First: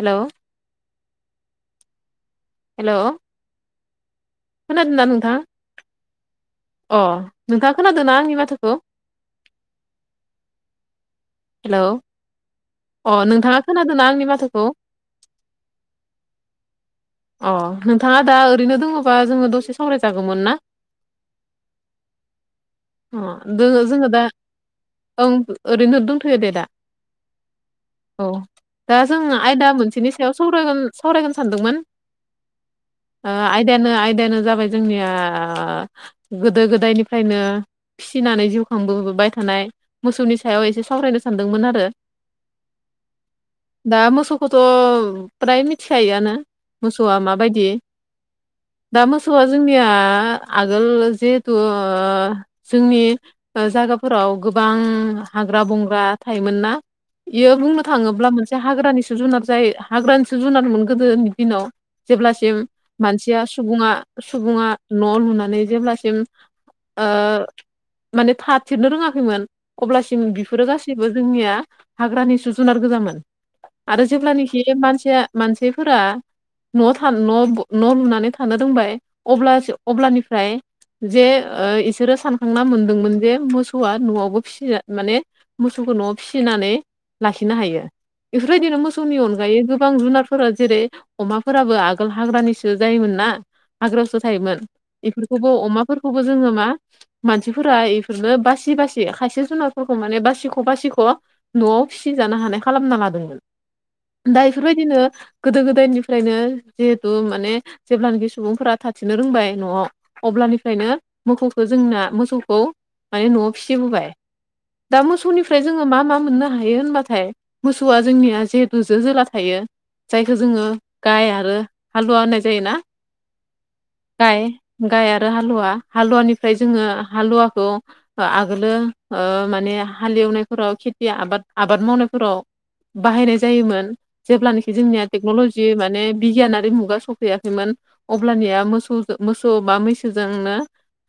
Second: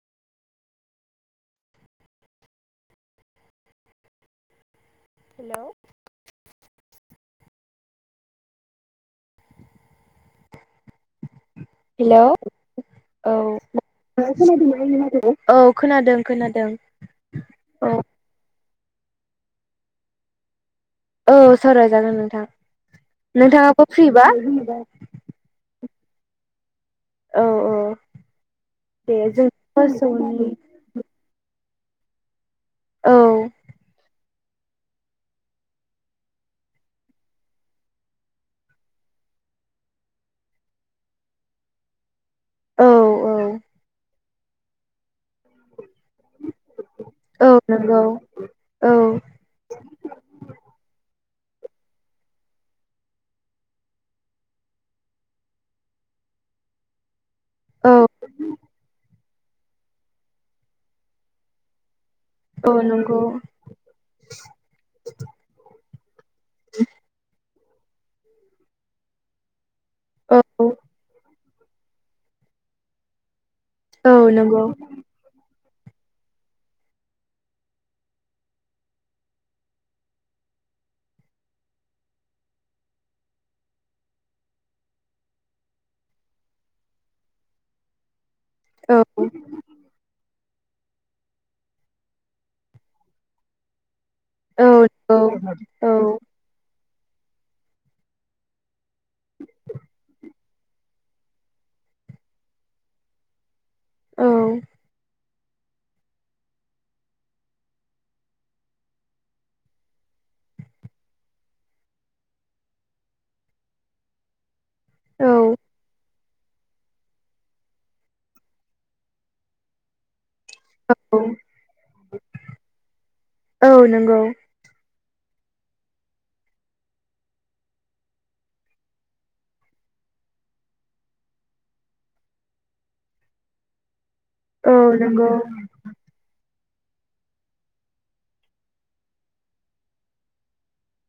हेल' hello खोनादोंना नोंथां hello अ नोंथाङा खोनादोंना आंनि माथोखौ हेलौ हेल' औ अ नोंथाङा खोनादोंना आंनि माथोखौ खोनादों औ खोनादों खोनादों अ औ नोंथाङा दा ओरैनो दङोबा जोङो दसे सावराय जागौमोन ना औ सावराय जागोन नोंथां अ दोङो नोंथाङाबो जोङो दा फ्रिबा ओं ओरैनो दंथ'यो दे दा औ औ औ दा दे जों आयदा मोनसेनि सायाव मोसौनि सावरायगोन सावरायगोन सानदोंमोन औ आयदायानो आयदायानो जाबाय जोंनिया गोदो गोदायनिफ्रायनो फिसिनानै जिउ खांबोबाय थानाय मोसौनि सायाव एसे सावरायनो सानदोंमोन आरो औ दा मोसौ मोसौखौथ' फ्राय मिथिखायोआनो मोसौआ औ माबायदि नंगौ औ दा मोसौआ जोंनिया आगोल जिहेथु जोंनि जायगाफोराव गोबां हाग्रा बंग्रा थायोमोन ना बियो बुंनो औ थाङोब्ला मोनसे हाग्रानि जुनार जय हग्रानिसो जुनारमोन गोदोनि दिनाव जेब्लासिम औ नंगौ मानसिया सुबुङा सुबुङा न' लुनानै जेब्लासिम माने थाथेरनो रोङाखैमोन अब्लासिम औ बिफोरो गासिबो जेबो जोंनिया हाग्रानि सु जुनार गोजामोन आरो औ नंगौ जेब्लानाखि मानसिया मानसिफोरा न' था नवाव लुनानै थानो रोंबाय अब्लास अब्लानिफ्राय जे इसोरो सानखांना मोनदोंमोन जे मोसौआ न'आवबो फिसि माने मोसौखौ न'आव फिसिनानै लाखिनो हायो बेफोरबायदिनो औ मोसौनि अनगायै गोबां जुनारफोरा जेरै अमाफोराबो आगोल हाग्रानिसो जायोमोन ना हाग्रायावसो थायोमोन औ बेफोरखौबो औ अमाफोरखौ जो मा मानसिफोरा बेफोरनो बासि बासि खायसे जुनार माने बासि बासिख' बासिख' न'आव फिसिजानो हानाय खालामना लादोंमोन दा औ बेफोरबायदिनो गोदो गोदायनिफ्रायनो जिहेथु माने जेब्लानाखि सुबुंफोरा थाथिरनो रोंबाय न'आव अब्लानिफ्रायनो मोसौखौ जोंना मोसौखौ माने न'आव फिसिबोबाय दा औ मोसौनि जोङो मा मा मोननो हायो होनबाथाय मोसौआ जोंनिया जिहेतु जो जोला थायो जायखौ जोङो गाय आरो हालुवा होननाय जायोना औ नंगौ गाय गाय आरो हालुवा हालुवानिफ्राय जोङो हालुवाखौ आगोलो माने हालेवनाय फोराव खेथि आबाद आबाद मावनायफोराव बाहायनाय जायोमोन जेबानाखि औ जोंनिया नंगौ टेक्न'ल'जि माने बिगियानारि मुगा सफैयाखैमोन अब्लानिया मोसौ मोसौ बा मैसोजोंनो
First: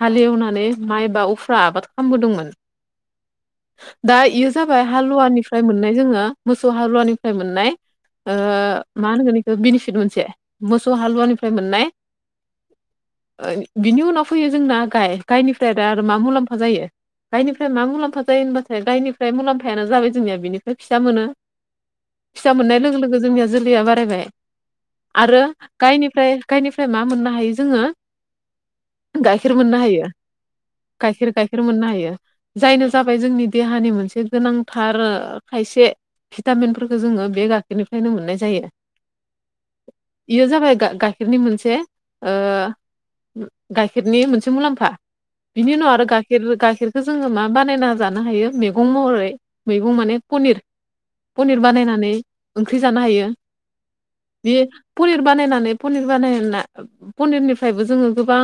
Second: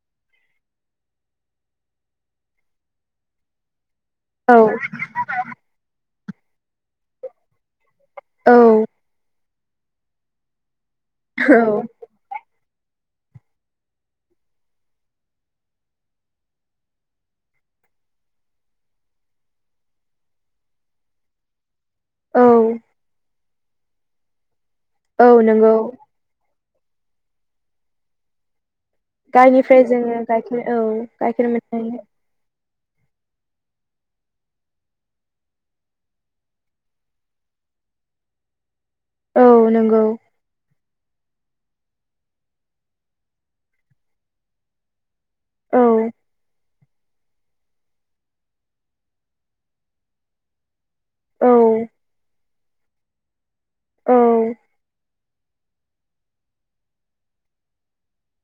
हालेवनानै माइ बा उफुर्रा आबाद खालामबोदोंमोन दा बेयो औ जाबाय हालुवानिफ्राय मोननाय जोङो मोसौ हालुवानिफ्राय मोननाय। ओ औ मा होनगोन बेखौ बेनिफिट मोनसे मोसौ औ हालुवानिफ्राय मोननाय। [inaudible] बिनि उनाव फैयो जोंना गाय गायनिफ्राय दा आरो मा मुलाम्फा जायो? गायनिफ्राय मा मुलाम्फा जायो होनबाथाय गायनिफ्राय मुलाम्फायानो जाबाय जोंनिया बिनिफ्राय फिसा मोनो। फिसा मोननाय औ लोगो लोगो जोंनिया जोलैया बारायबाय। आरो औ नंगौ गायनिफ्राय गायनिफ्राय मा मोननो हायो जोङो? गाइखेर मोननो गायनिफ्राय हायो जोङो गाइखेर औ गाइखेर गाइखेर मोननो हायो। जायनो जाबाय जोंनि देहानि मोनसे गोनांथार खायसे भिटामिनफोरखौ जोङो बे गाखेरनिफ्रायनो मोननाय जायो। औ नंगौ। बेयो जाबाय गाइखेरनि मोनसे गाइखेरनि मोनसे मुलाम्फा। बिनि औ उनाव आरो गाइखेर गाइखेरखो जोङो मा बानायना जानो हायो। मैगं महरै मैगं माने पनिर औ पनिर बानायनानै ओंख्रि जानो हायो औ बे पनिर बानायनानै पनिर बानायना। पनिरनिफ्रायबो जोङो गोबां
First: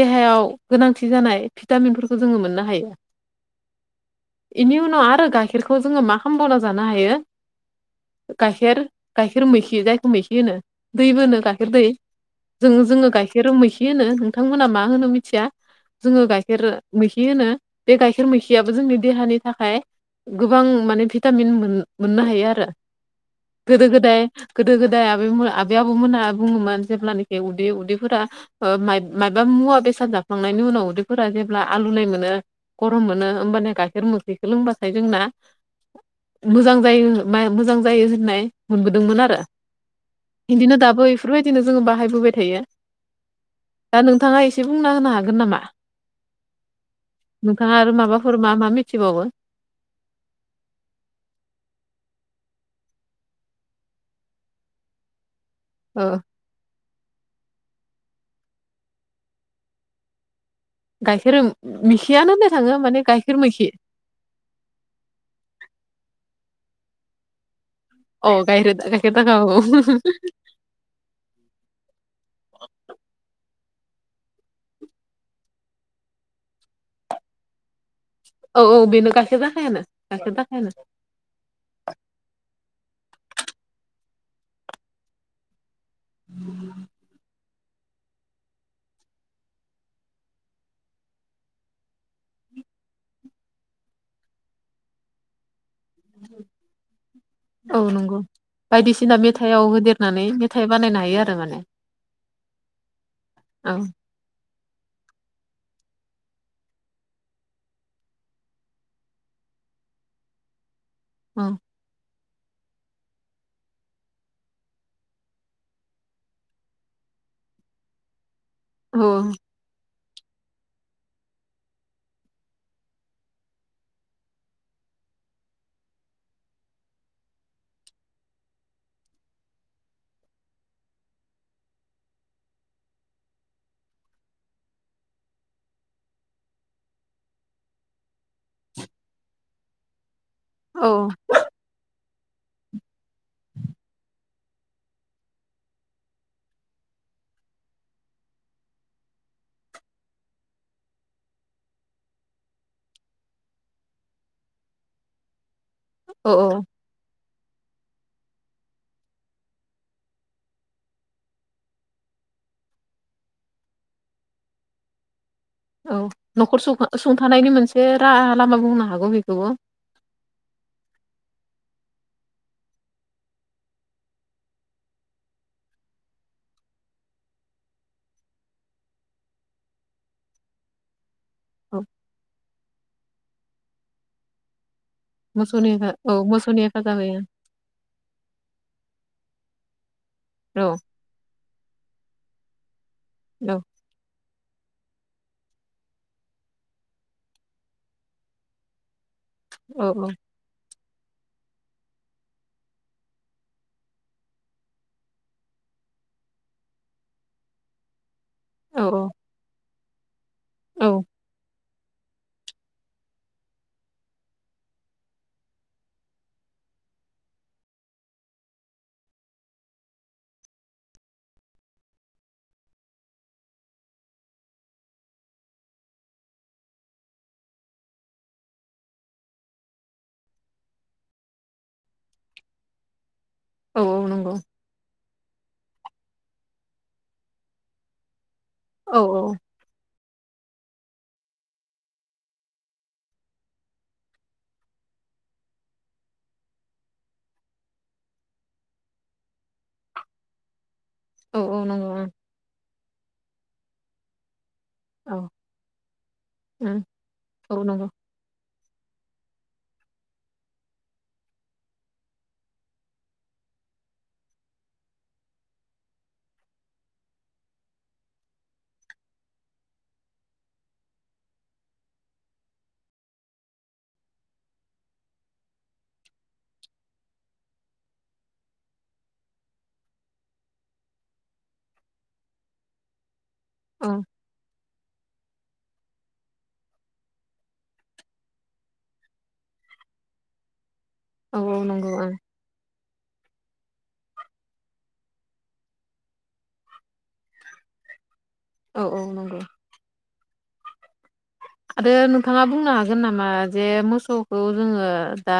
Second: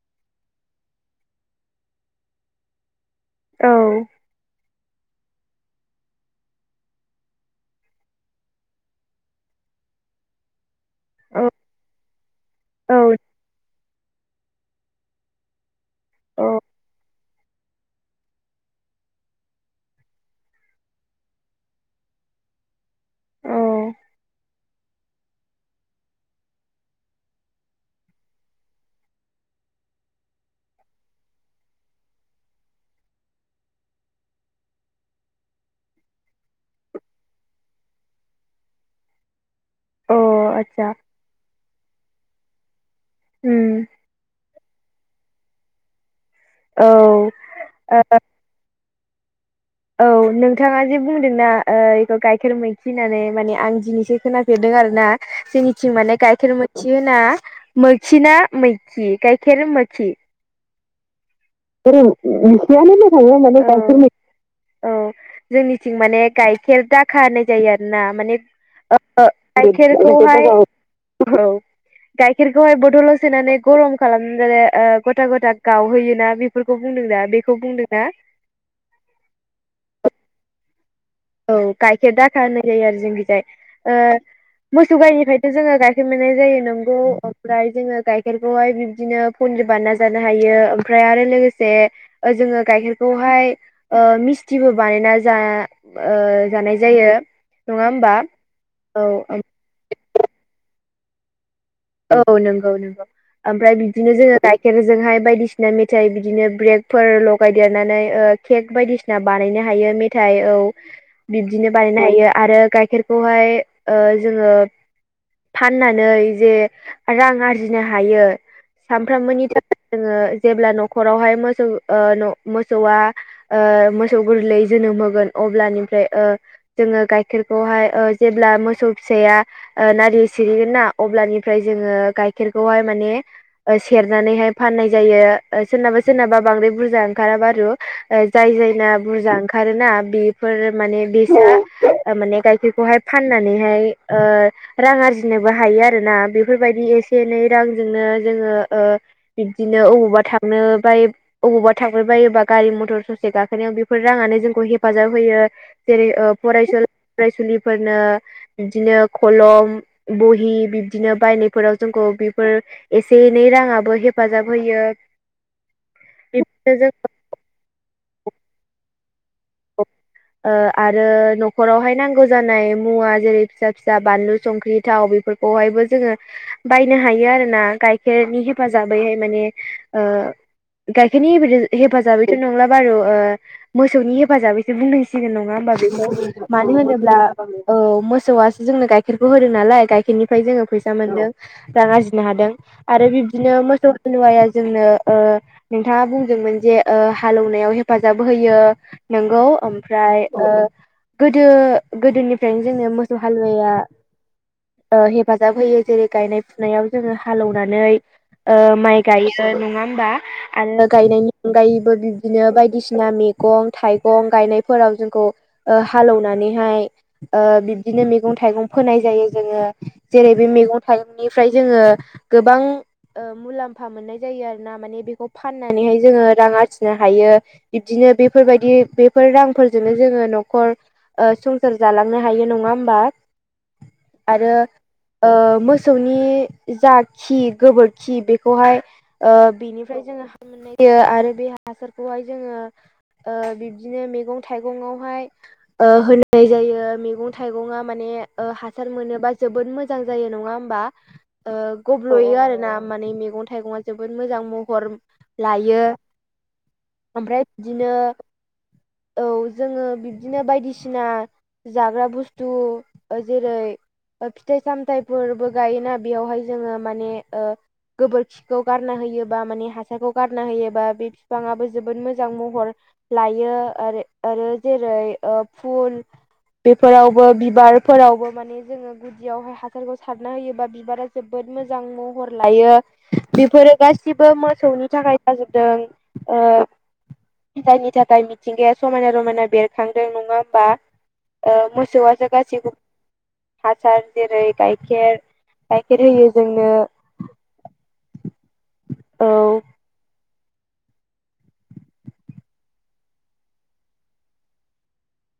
देहायाव गोनांथि जानाय भिटामिनफोरखौ जोङो मोननो हायो। औ। बेनि उनाव आरो गाइखेरखौ जोङो मा खालामबावना जानो हायो? गाइखेर गाइखेर मेखि जायखौ मैखि होनो। दैबो होनो औ गाइखेर दै जों औ जोङो गाइखेर गाइखेर मैखि होनो नोंथांमोना मा होनो मिथिया। जोङो औ गाइखेर मैखि होनो बे गाइखेर मैखिआ जोंनि देहानि थाखाय गोबां माने भिटामिन मोननो हायो आरो। औ गोदो गोदाय गोदो गोदाय आबै मोना आबौ मोना बुङोमोन जेब्लानोखि उदै उदैफोरा मायबा मायबा मुवा बेसाद जाफ्लांनायनि उनाव उदैफोरा जेब्ला आलुनाय मोनो गरम मोनो। होमबाना गाइखेर मोखैखो लोंबाथाय जोंना मोजां जायो माय मोजां जायो होननाय मोनबोदोंमोन आरो। औ बिदिनो आतसा दाबो इफोरबायदिनो जोङो बाहायबोबाय थायो। उम दा नोंथाङा एसे बुंना होनो हागोन नामा? औ ओ नोंथाङा आरो माबाफोर मा मा मिथिबावो। औ नोंथाङा जे बुंदोंना बेखौ गाइखेर मैखि होननानै माने आं दिनैसो खोनाफेरदों आरो ना। जोंनिथिं ओ माने‌ गाइखेर मोखि होना मोखिना मैखि गायखेर मोखि? गाइखेर मिखियानो होननाय थाङो माने गाइखेर मैखि [unintelligible] औ जोंनिथिं माने गाइखेर दा खा होननाय जायो आरोना अ माने गाइखेर ओ गाइखेर दाखा औ गायखेरखौहाय गायखेरखौहाय बथलाव सोनानै गरम खालामनानै गथा गथा गावहैयोना। फोरखौ बुंदों दा बेखौ बुंदोंना? औ औ बेनो गाइखेर दाखायानो गाइखेर दाखायानो। औ गाइखेर दाखा होननाय जायो आरो जोंनिखिजाय। मोसौ गायनिफ्रायसो जोङो गायखेर मोननाय जायो नोंगौ। ओमफ्राय जोङो गाइखेरखौहाय बिब्दिनो पनिर बानायना जानो हायो। ओमफ्राय आरो लोगोसे जोङो गायखेरखौहाय ओ मिस्थिबो बानायना जा जानाय जायो नङा होमबा। औ। दैयाव होदेर नानै मेथाइ बानायनो हायो आरो माने। औ नोंगौ नोंगौ। औ ओमफ्राय बिदिनो जोङो गाइखेरजोंहाय बायदिसिना मेथाइ बिदिनो ब्रेकफोर लगायदेरनानै ओ केक बायदिसिना बानायनो हायो मेथायाइ औ। [inaudible] बिदिनो बानायनो हायो आरो गाइखेरखौहाय जोङो फाननानै जे रां आरजिनो हायो औ सानफ्रामबोनि था जोङो जेब्ला न'खरावहाय मोसौ ओ मोसौआ ओ मोसौ गोरलै जोनोम होगोन अब्लानिफ्राय ओ जोङो गाइखेरखौहाय ओ जेब्ला मोसौ फिसाया नारि सिरिगोन ना अब्लानि फ्राय जोङो गाइखेरखौहाय माने सेरनानैहाय फाननाय जायो सोरनाबा सोरनाबा बांद्राय बुरजा ओंखारा बारु जाय जायना बुरजा ओंखारोना बे फोर माने औ बे [unintelligible] माने गायखेरखौहाय फाननानैहाय ओ रां आरजिनोबो हायो आरोना बेफोरबायदि एसे एनै रांजोंनो जोङो ओ बिबदिनो अबावबा थांनो बाय अबावबा थांबायबायोबा गारि मथर ससे गाखोनायाव बेफोर राङानो जोंखौ हेफाजाब होयो। जेरै औ फरायसुला फरायसुलिफोरनो बिदिनो खलम बहि बिदिनो बायनायफोराव जोंखौ बेफोर एसे एनै राङाबो हेफाजाब होयो। औ न'खर बिब्दिनो जों सुंथानायनि मोनसे राहा लामा बुंनो हागौ बेखौबो औ ओ आरो न'खरावहाय नांगौ जानाय मुवा जेरै फिसा फिसा बानलु संख्रि थाव बेफोरखौ बेहायबो जोङो बायनो हायो आरो ना गाइखेरनि हेफाजाबैहाय माने ओ गाइखेरनि औ हेफाजाबैथ' नंला बारु मोसौनि हेफाजाबैसो बुंदोंसै गिदिर नङा मोसौनि होमबा औ बेखौ मोसौनि मानो हेफाजाब होनोब्ला होयो औ मोसौआसो जोंनो गाइखेरखौ होदों नालाय गाइखेरनिफ्राय जोङो औ फैसा मोनदों। रां आरजिनो हादों आरो बिब्दिनो मोसौ हालुवाया जोंनो ओ नोंथाङा बुंदोंमोन जे हालौवनायाव हेफाजाब होयो नोंगौ औ ओमफ्राय गोदो गोदोनिफ्रायनो जोंनो मोसौ हालुवाया ओ हेफाजाब होयो जेरै गायनाय फुनायाव जोङो हालैनानै ओ औ माइ औ गायो नङा होमबा आरो औ गायनायनि अनगायैबो बिदिनो बायदिसिना मैगं थाइगं गायनायफोराव जोंखौ हालेवनानैहाय ओ बिब्दिनो मैगं थाइगं फोनाय जायो जोङो जेरै बे मैगं थाइगंनिफ्राय जोङो गोबां मुलाम्फा मोननाय जायो आरो ना माने बेखौ फाननानैहाय जोङो रां आरजिनो हायो बिदिनो बे बेफोरबायदि बेफोर रांफोरजोंनो जोङो न'खर संसार जालांनो हायो नङा होमबा औ औ नंगौ आरो मोसौनि जा खि गोबोरखि बे बेखौहाय औ औ ओ बेनिफ्राय जोङो हां मोननाय जायो आरो बे हासारखौहाय जोङो ओ बिब्दिनो मैगं थाइगंआवहाय ओ होननाय जायो मैगं थाइगं माने ओ हा हासार मोनोबा जोबोद मोजां जायो नङा होमबा? औ ओ औ नंगौ गब्ल'यो आरो ना माने मैगं थाइगङा जोबोद मोजां म हर औ लायो ओमफ्राय औ नंगौ बिदिनो औ जोङो बिब्दिनो बायदिसिना जाग्रा बुस्थु जेरै फिथाइ सामथाइफोरबो गायोना बेयावहाय जोङो माने ओ गोबोरखिखौ गारना होयोबा माने हासारखौ गारना होयोबा बे बिफाङाबो जोबोद मो मोजां महर लायो आरो आरो जेरै फुल बेफोरावबो बिबारफोरावबो माने जों जोङो गुदियावहाय हासारखौ सारना होयोबा बिबारा जोबोद मोजां महर लायो बेफोरो औ गासिबो मोसौनि थाखाय जाजोबदों ओ जायनि थाखाय मिथिंगाया समायना रमायना बेरखांदों नङा होमबा ओ औ नंगौ मोसौआसो गासैखौ हासार जेरै गाइखेर गाइखेर होयो जोंनो औ औ नंगौ आरो नोंथाङा बुंनो हागोन नामा जे मोसौखौ जोङो दा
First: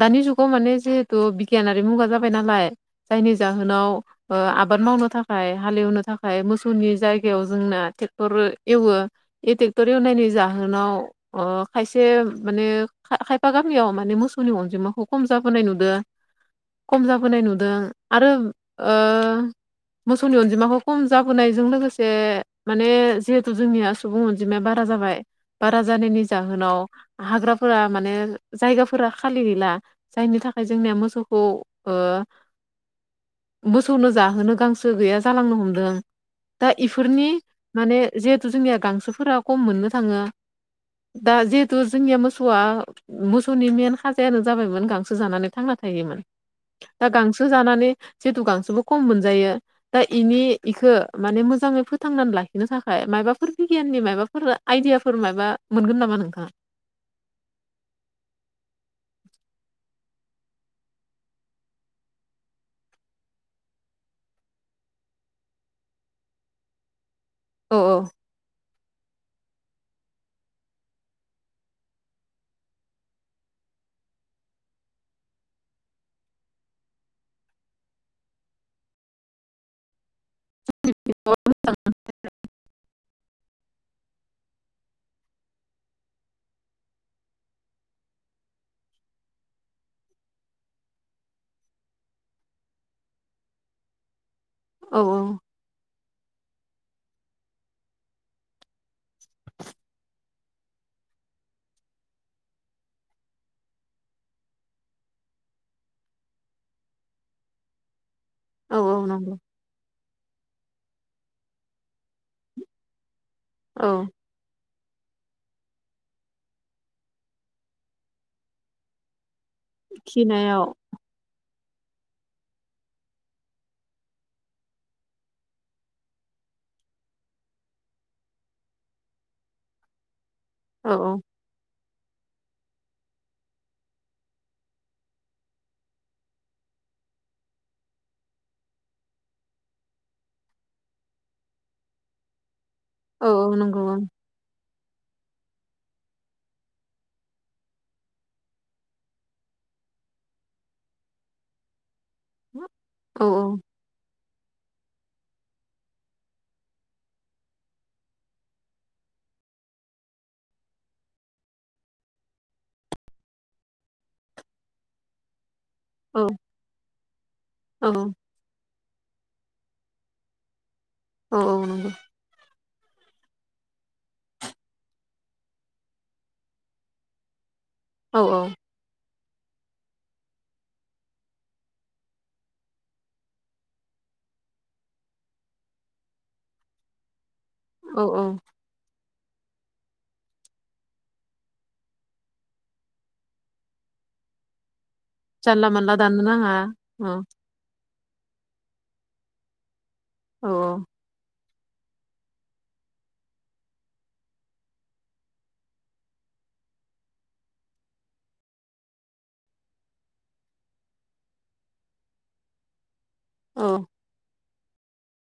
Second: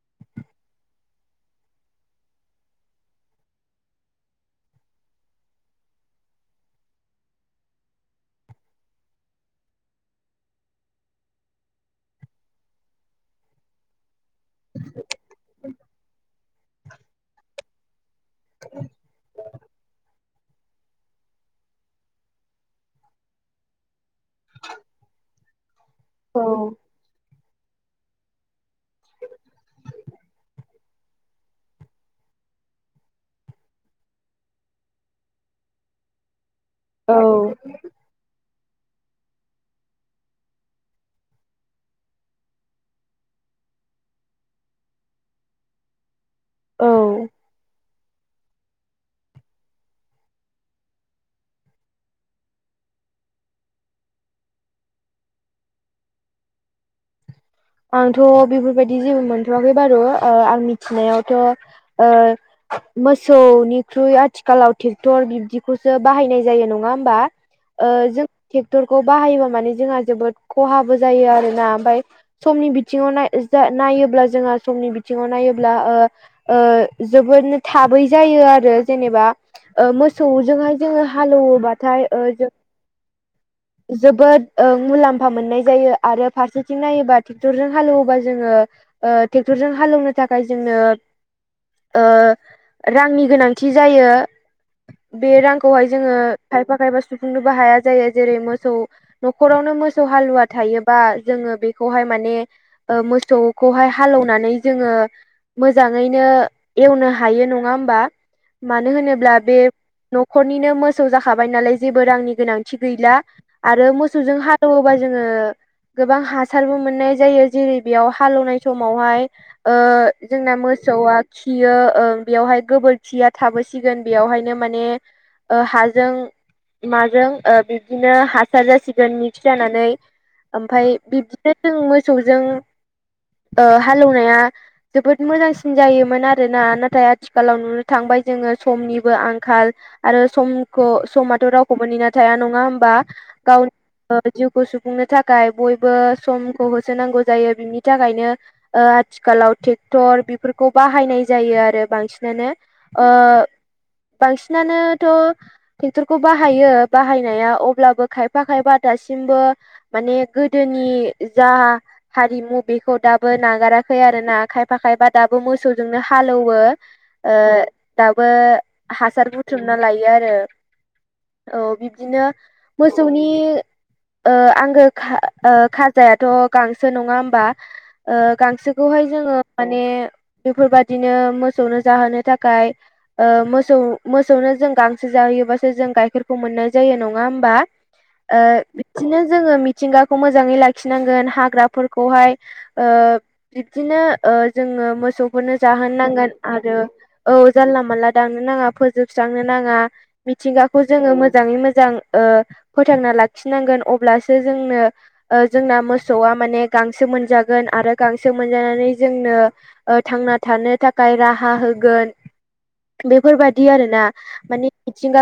दानि जुगाव माने जिहेथु बिगियानारि मुगा जाबाय नालाय जायनि जाहोनाव आबाद मावनो थाखाय हालेवनो थाखाय मोसौनि जायगायाव जोंना ट्रेक्टर एवो बे टेक्टर एवनायनि जाहोनाव ओ खायसे माने खायफा गामियाव माने मोसौ फोरनि अनजिमाखौ खम जाबोनाय नुदो खम जाबोनाय नुदों आरो ओ मोसौ नि अनजिमाखौ खम जाबोनायजों लोगोसे माने जिहेतु जोंनिया सुबुं अनजिमाया बारा जाबाय बारा जानायनि औ जाहोनाव हाग्राफोरा माने जायगाफोरा खालि गैला जायनि थाखाय जोंनिया मोसौखौ ओ मोसौनो जाहोनो गांसो गैया जालांनो हमदों दा औ इफोरनि माने जिहेथु जोंनिया गांसोफोरा खम मोननो थाङो दा जिहेथु जोंनिया मोसौआ मोसौनि मेन खाजायानो जाबायमोन गांसो जानानै थांना थायोमोन औ दा गांसो जानानै जितु गांसोबो खम मोनजायो दा इनि इखो माने मोजाङै फोथांनानै लाखिनो थाखाय मायबाफोर बिगियाननि मायबाफोर आइडियाफोर माबा मोनगोन नामा नोंथां आंथ' बेफोरबायदि जेबो मोनथ'वाखै बारु ओ आं मिथिनायावथ' ओ मोसौनिख्रुइ आथिखालाव ट्रेक्टर बिब्दिखौसो बाहायनाय जायो नङा होमबा। औ ओ जों ट्रेक्टरखौ बाहायोबा माने जोंहा जोबोद खहाबो जायो आरोना ओमफाय समनि बिथिङाव नाय जा नायोब्ला जोंहा समनि बिथिङाव नायोब्ला जोबोदनो थाबै जायो आरो जेनेबा मोसौजोंहाय जोङो हालौवोबाथाय ओ जों जोबोद मुलाम्फा मोननाय जायो आरो फारसेथिं नायोबा ट्रेक्टरजों हालौवोबा जोङो ट्रेक्टरजों हालौवनो थाखाय जोंनो रांनि गोनांथि जायो औ बे रांखौहाय जोङो खायफा खायफा सुफुंनोबो हाया जायो जेरै मोसौ न'खरावनो मोसौ हालुवा थायो बा जोङो बेखौहाय माने ओ मोसौखौहाय हालौनानै जोङो मोजाङैनो एवनो हायो नङा होमबा। औ मानो औ होनोब्ला नंगौ बे न'खरनिनो मोसौ जाखाबाय नालाय जेबो रांनि गोनांथि गैला। औ आरो मोसौजों हालौवोबा जोङो गोबां हासारबो मोननाय जायो जेरै बेयाव हालेवनाय समावहाय जोंना खिनायाव मो सौवा खियो बेयावहाय गोबोरखिया थाबोसिगोन बेवहायनो माने हाजों माजों ओ बिबदिनो हासार जासिगोन मिक्स जानानै औ ओमफाय बिब दिनो जों मोसौजों ओ हालौवनाया जोबोद मोजांसिन जायोमोन आरोना नाथाय आथिखालाव नुनो थांबाय जोङो समनिबो आंखाल आरो समखौ समाथ' रावखौबो नेना थाया नङा होमबा औ औ नंगौ ओं गावनि जिउखौ सुफुंनो थाखाय बयबो समखौ होसोनांगौ जायो बिनि थाखायनो आथिखालाव ट्रेक्टर बेफोरखौ बाहायनाय जायो आरो बांसिन नानो ओ बांसिनानोथ' ट्रेक्टरखौ बाहायो बाहाय नाया अब्लाबो खायफा खायबा दासिमबो माने गोदोनि जा हारिमु बेखौ दाबो नागाराखै आरो ना खायफा खायफा दाबो मोसौजोंनो औ हालौवो ओ औ दाबो हासार बुथुमना लायो आरो औ बिब्दिनो मोसौनि ओ आंगो खा खाजायाथ' गांसो नङा होमबा ओ औ गांसो बेखौहाय जोङो माने बेफोरबादिनो मोसौनो जाहोनो थाखाय ओ मोसौ मोसौनो जों गांसो जाहैयोबासो जों गाइखेरखौ मोननो जायो नङा होमबा औ औ ओ बिदिनो जोङो मिथिंगाखौ मोजाङै लाखिनांगोन हाग्राफोरखौहाय ओ बिबदिनो ओ जोङो मोसौफोरनो जानला मानला जाहोनो दाननो नांगोन नाङा आरो औ जानला मानला दांनो नाङा फोजोबस्रांनो नाङा औ मिथिंगाखौ जोङो मोजां मोजाङै मोजां ओ फोथांना लाखिनांगोन अब्लासो जोंनो ओ जोंना मोसौआ माने गांसो मोनजागोन आरो गांसो मोनजानानै जोंनो ओ थांना थानो थाखाय राहा होगोन बेफोरबायादि औ आरो ना माने मिथिंगाखौ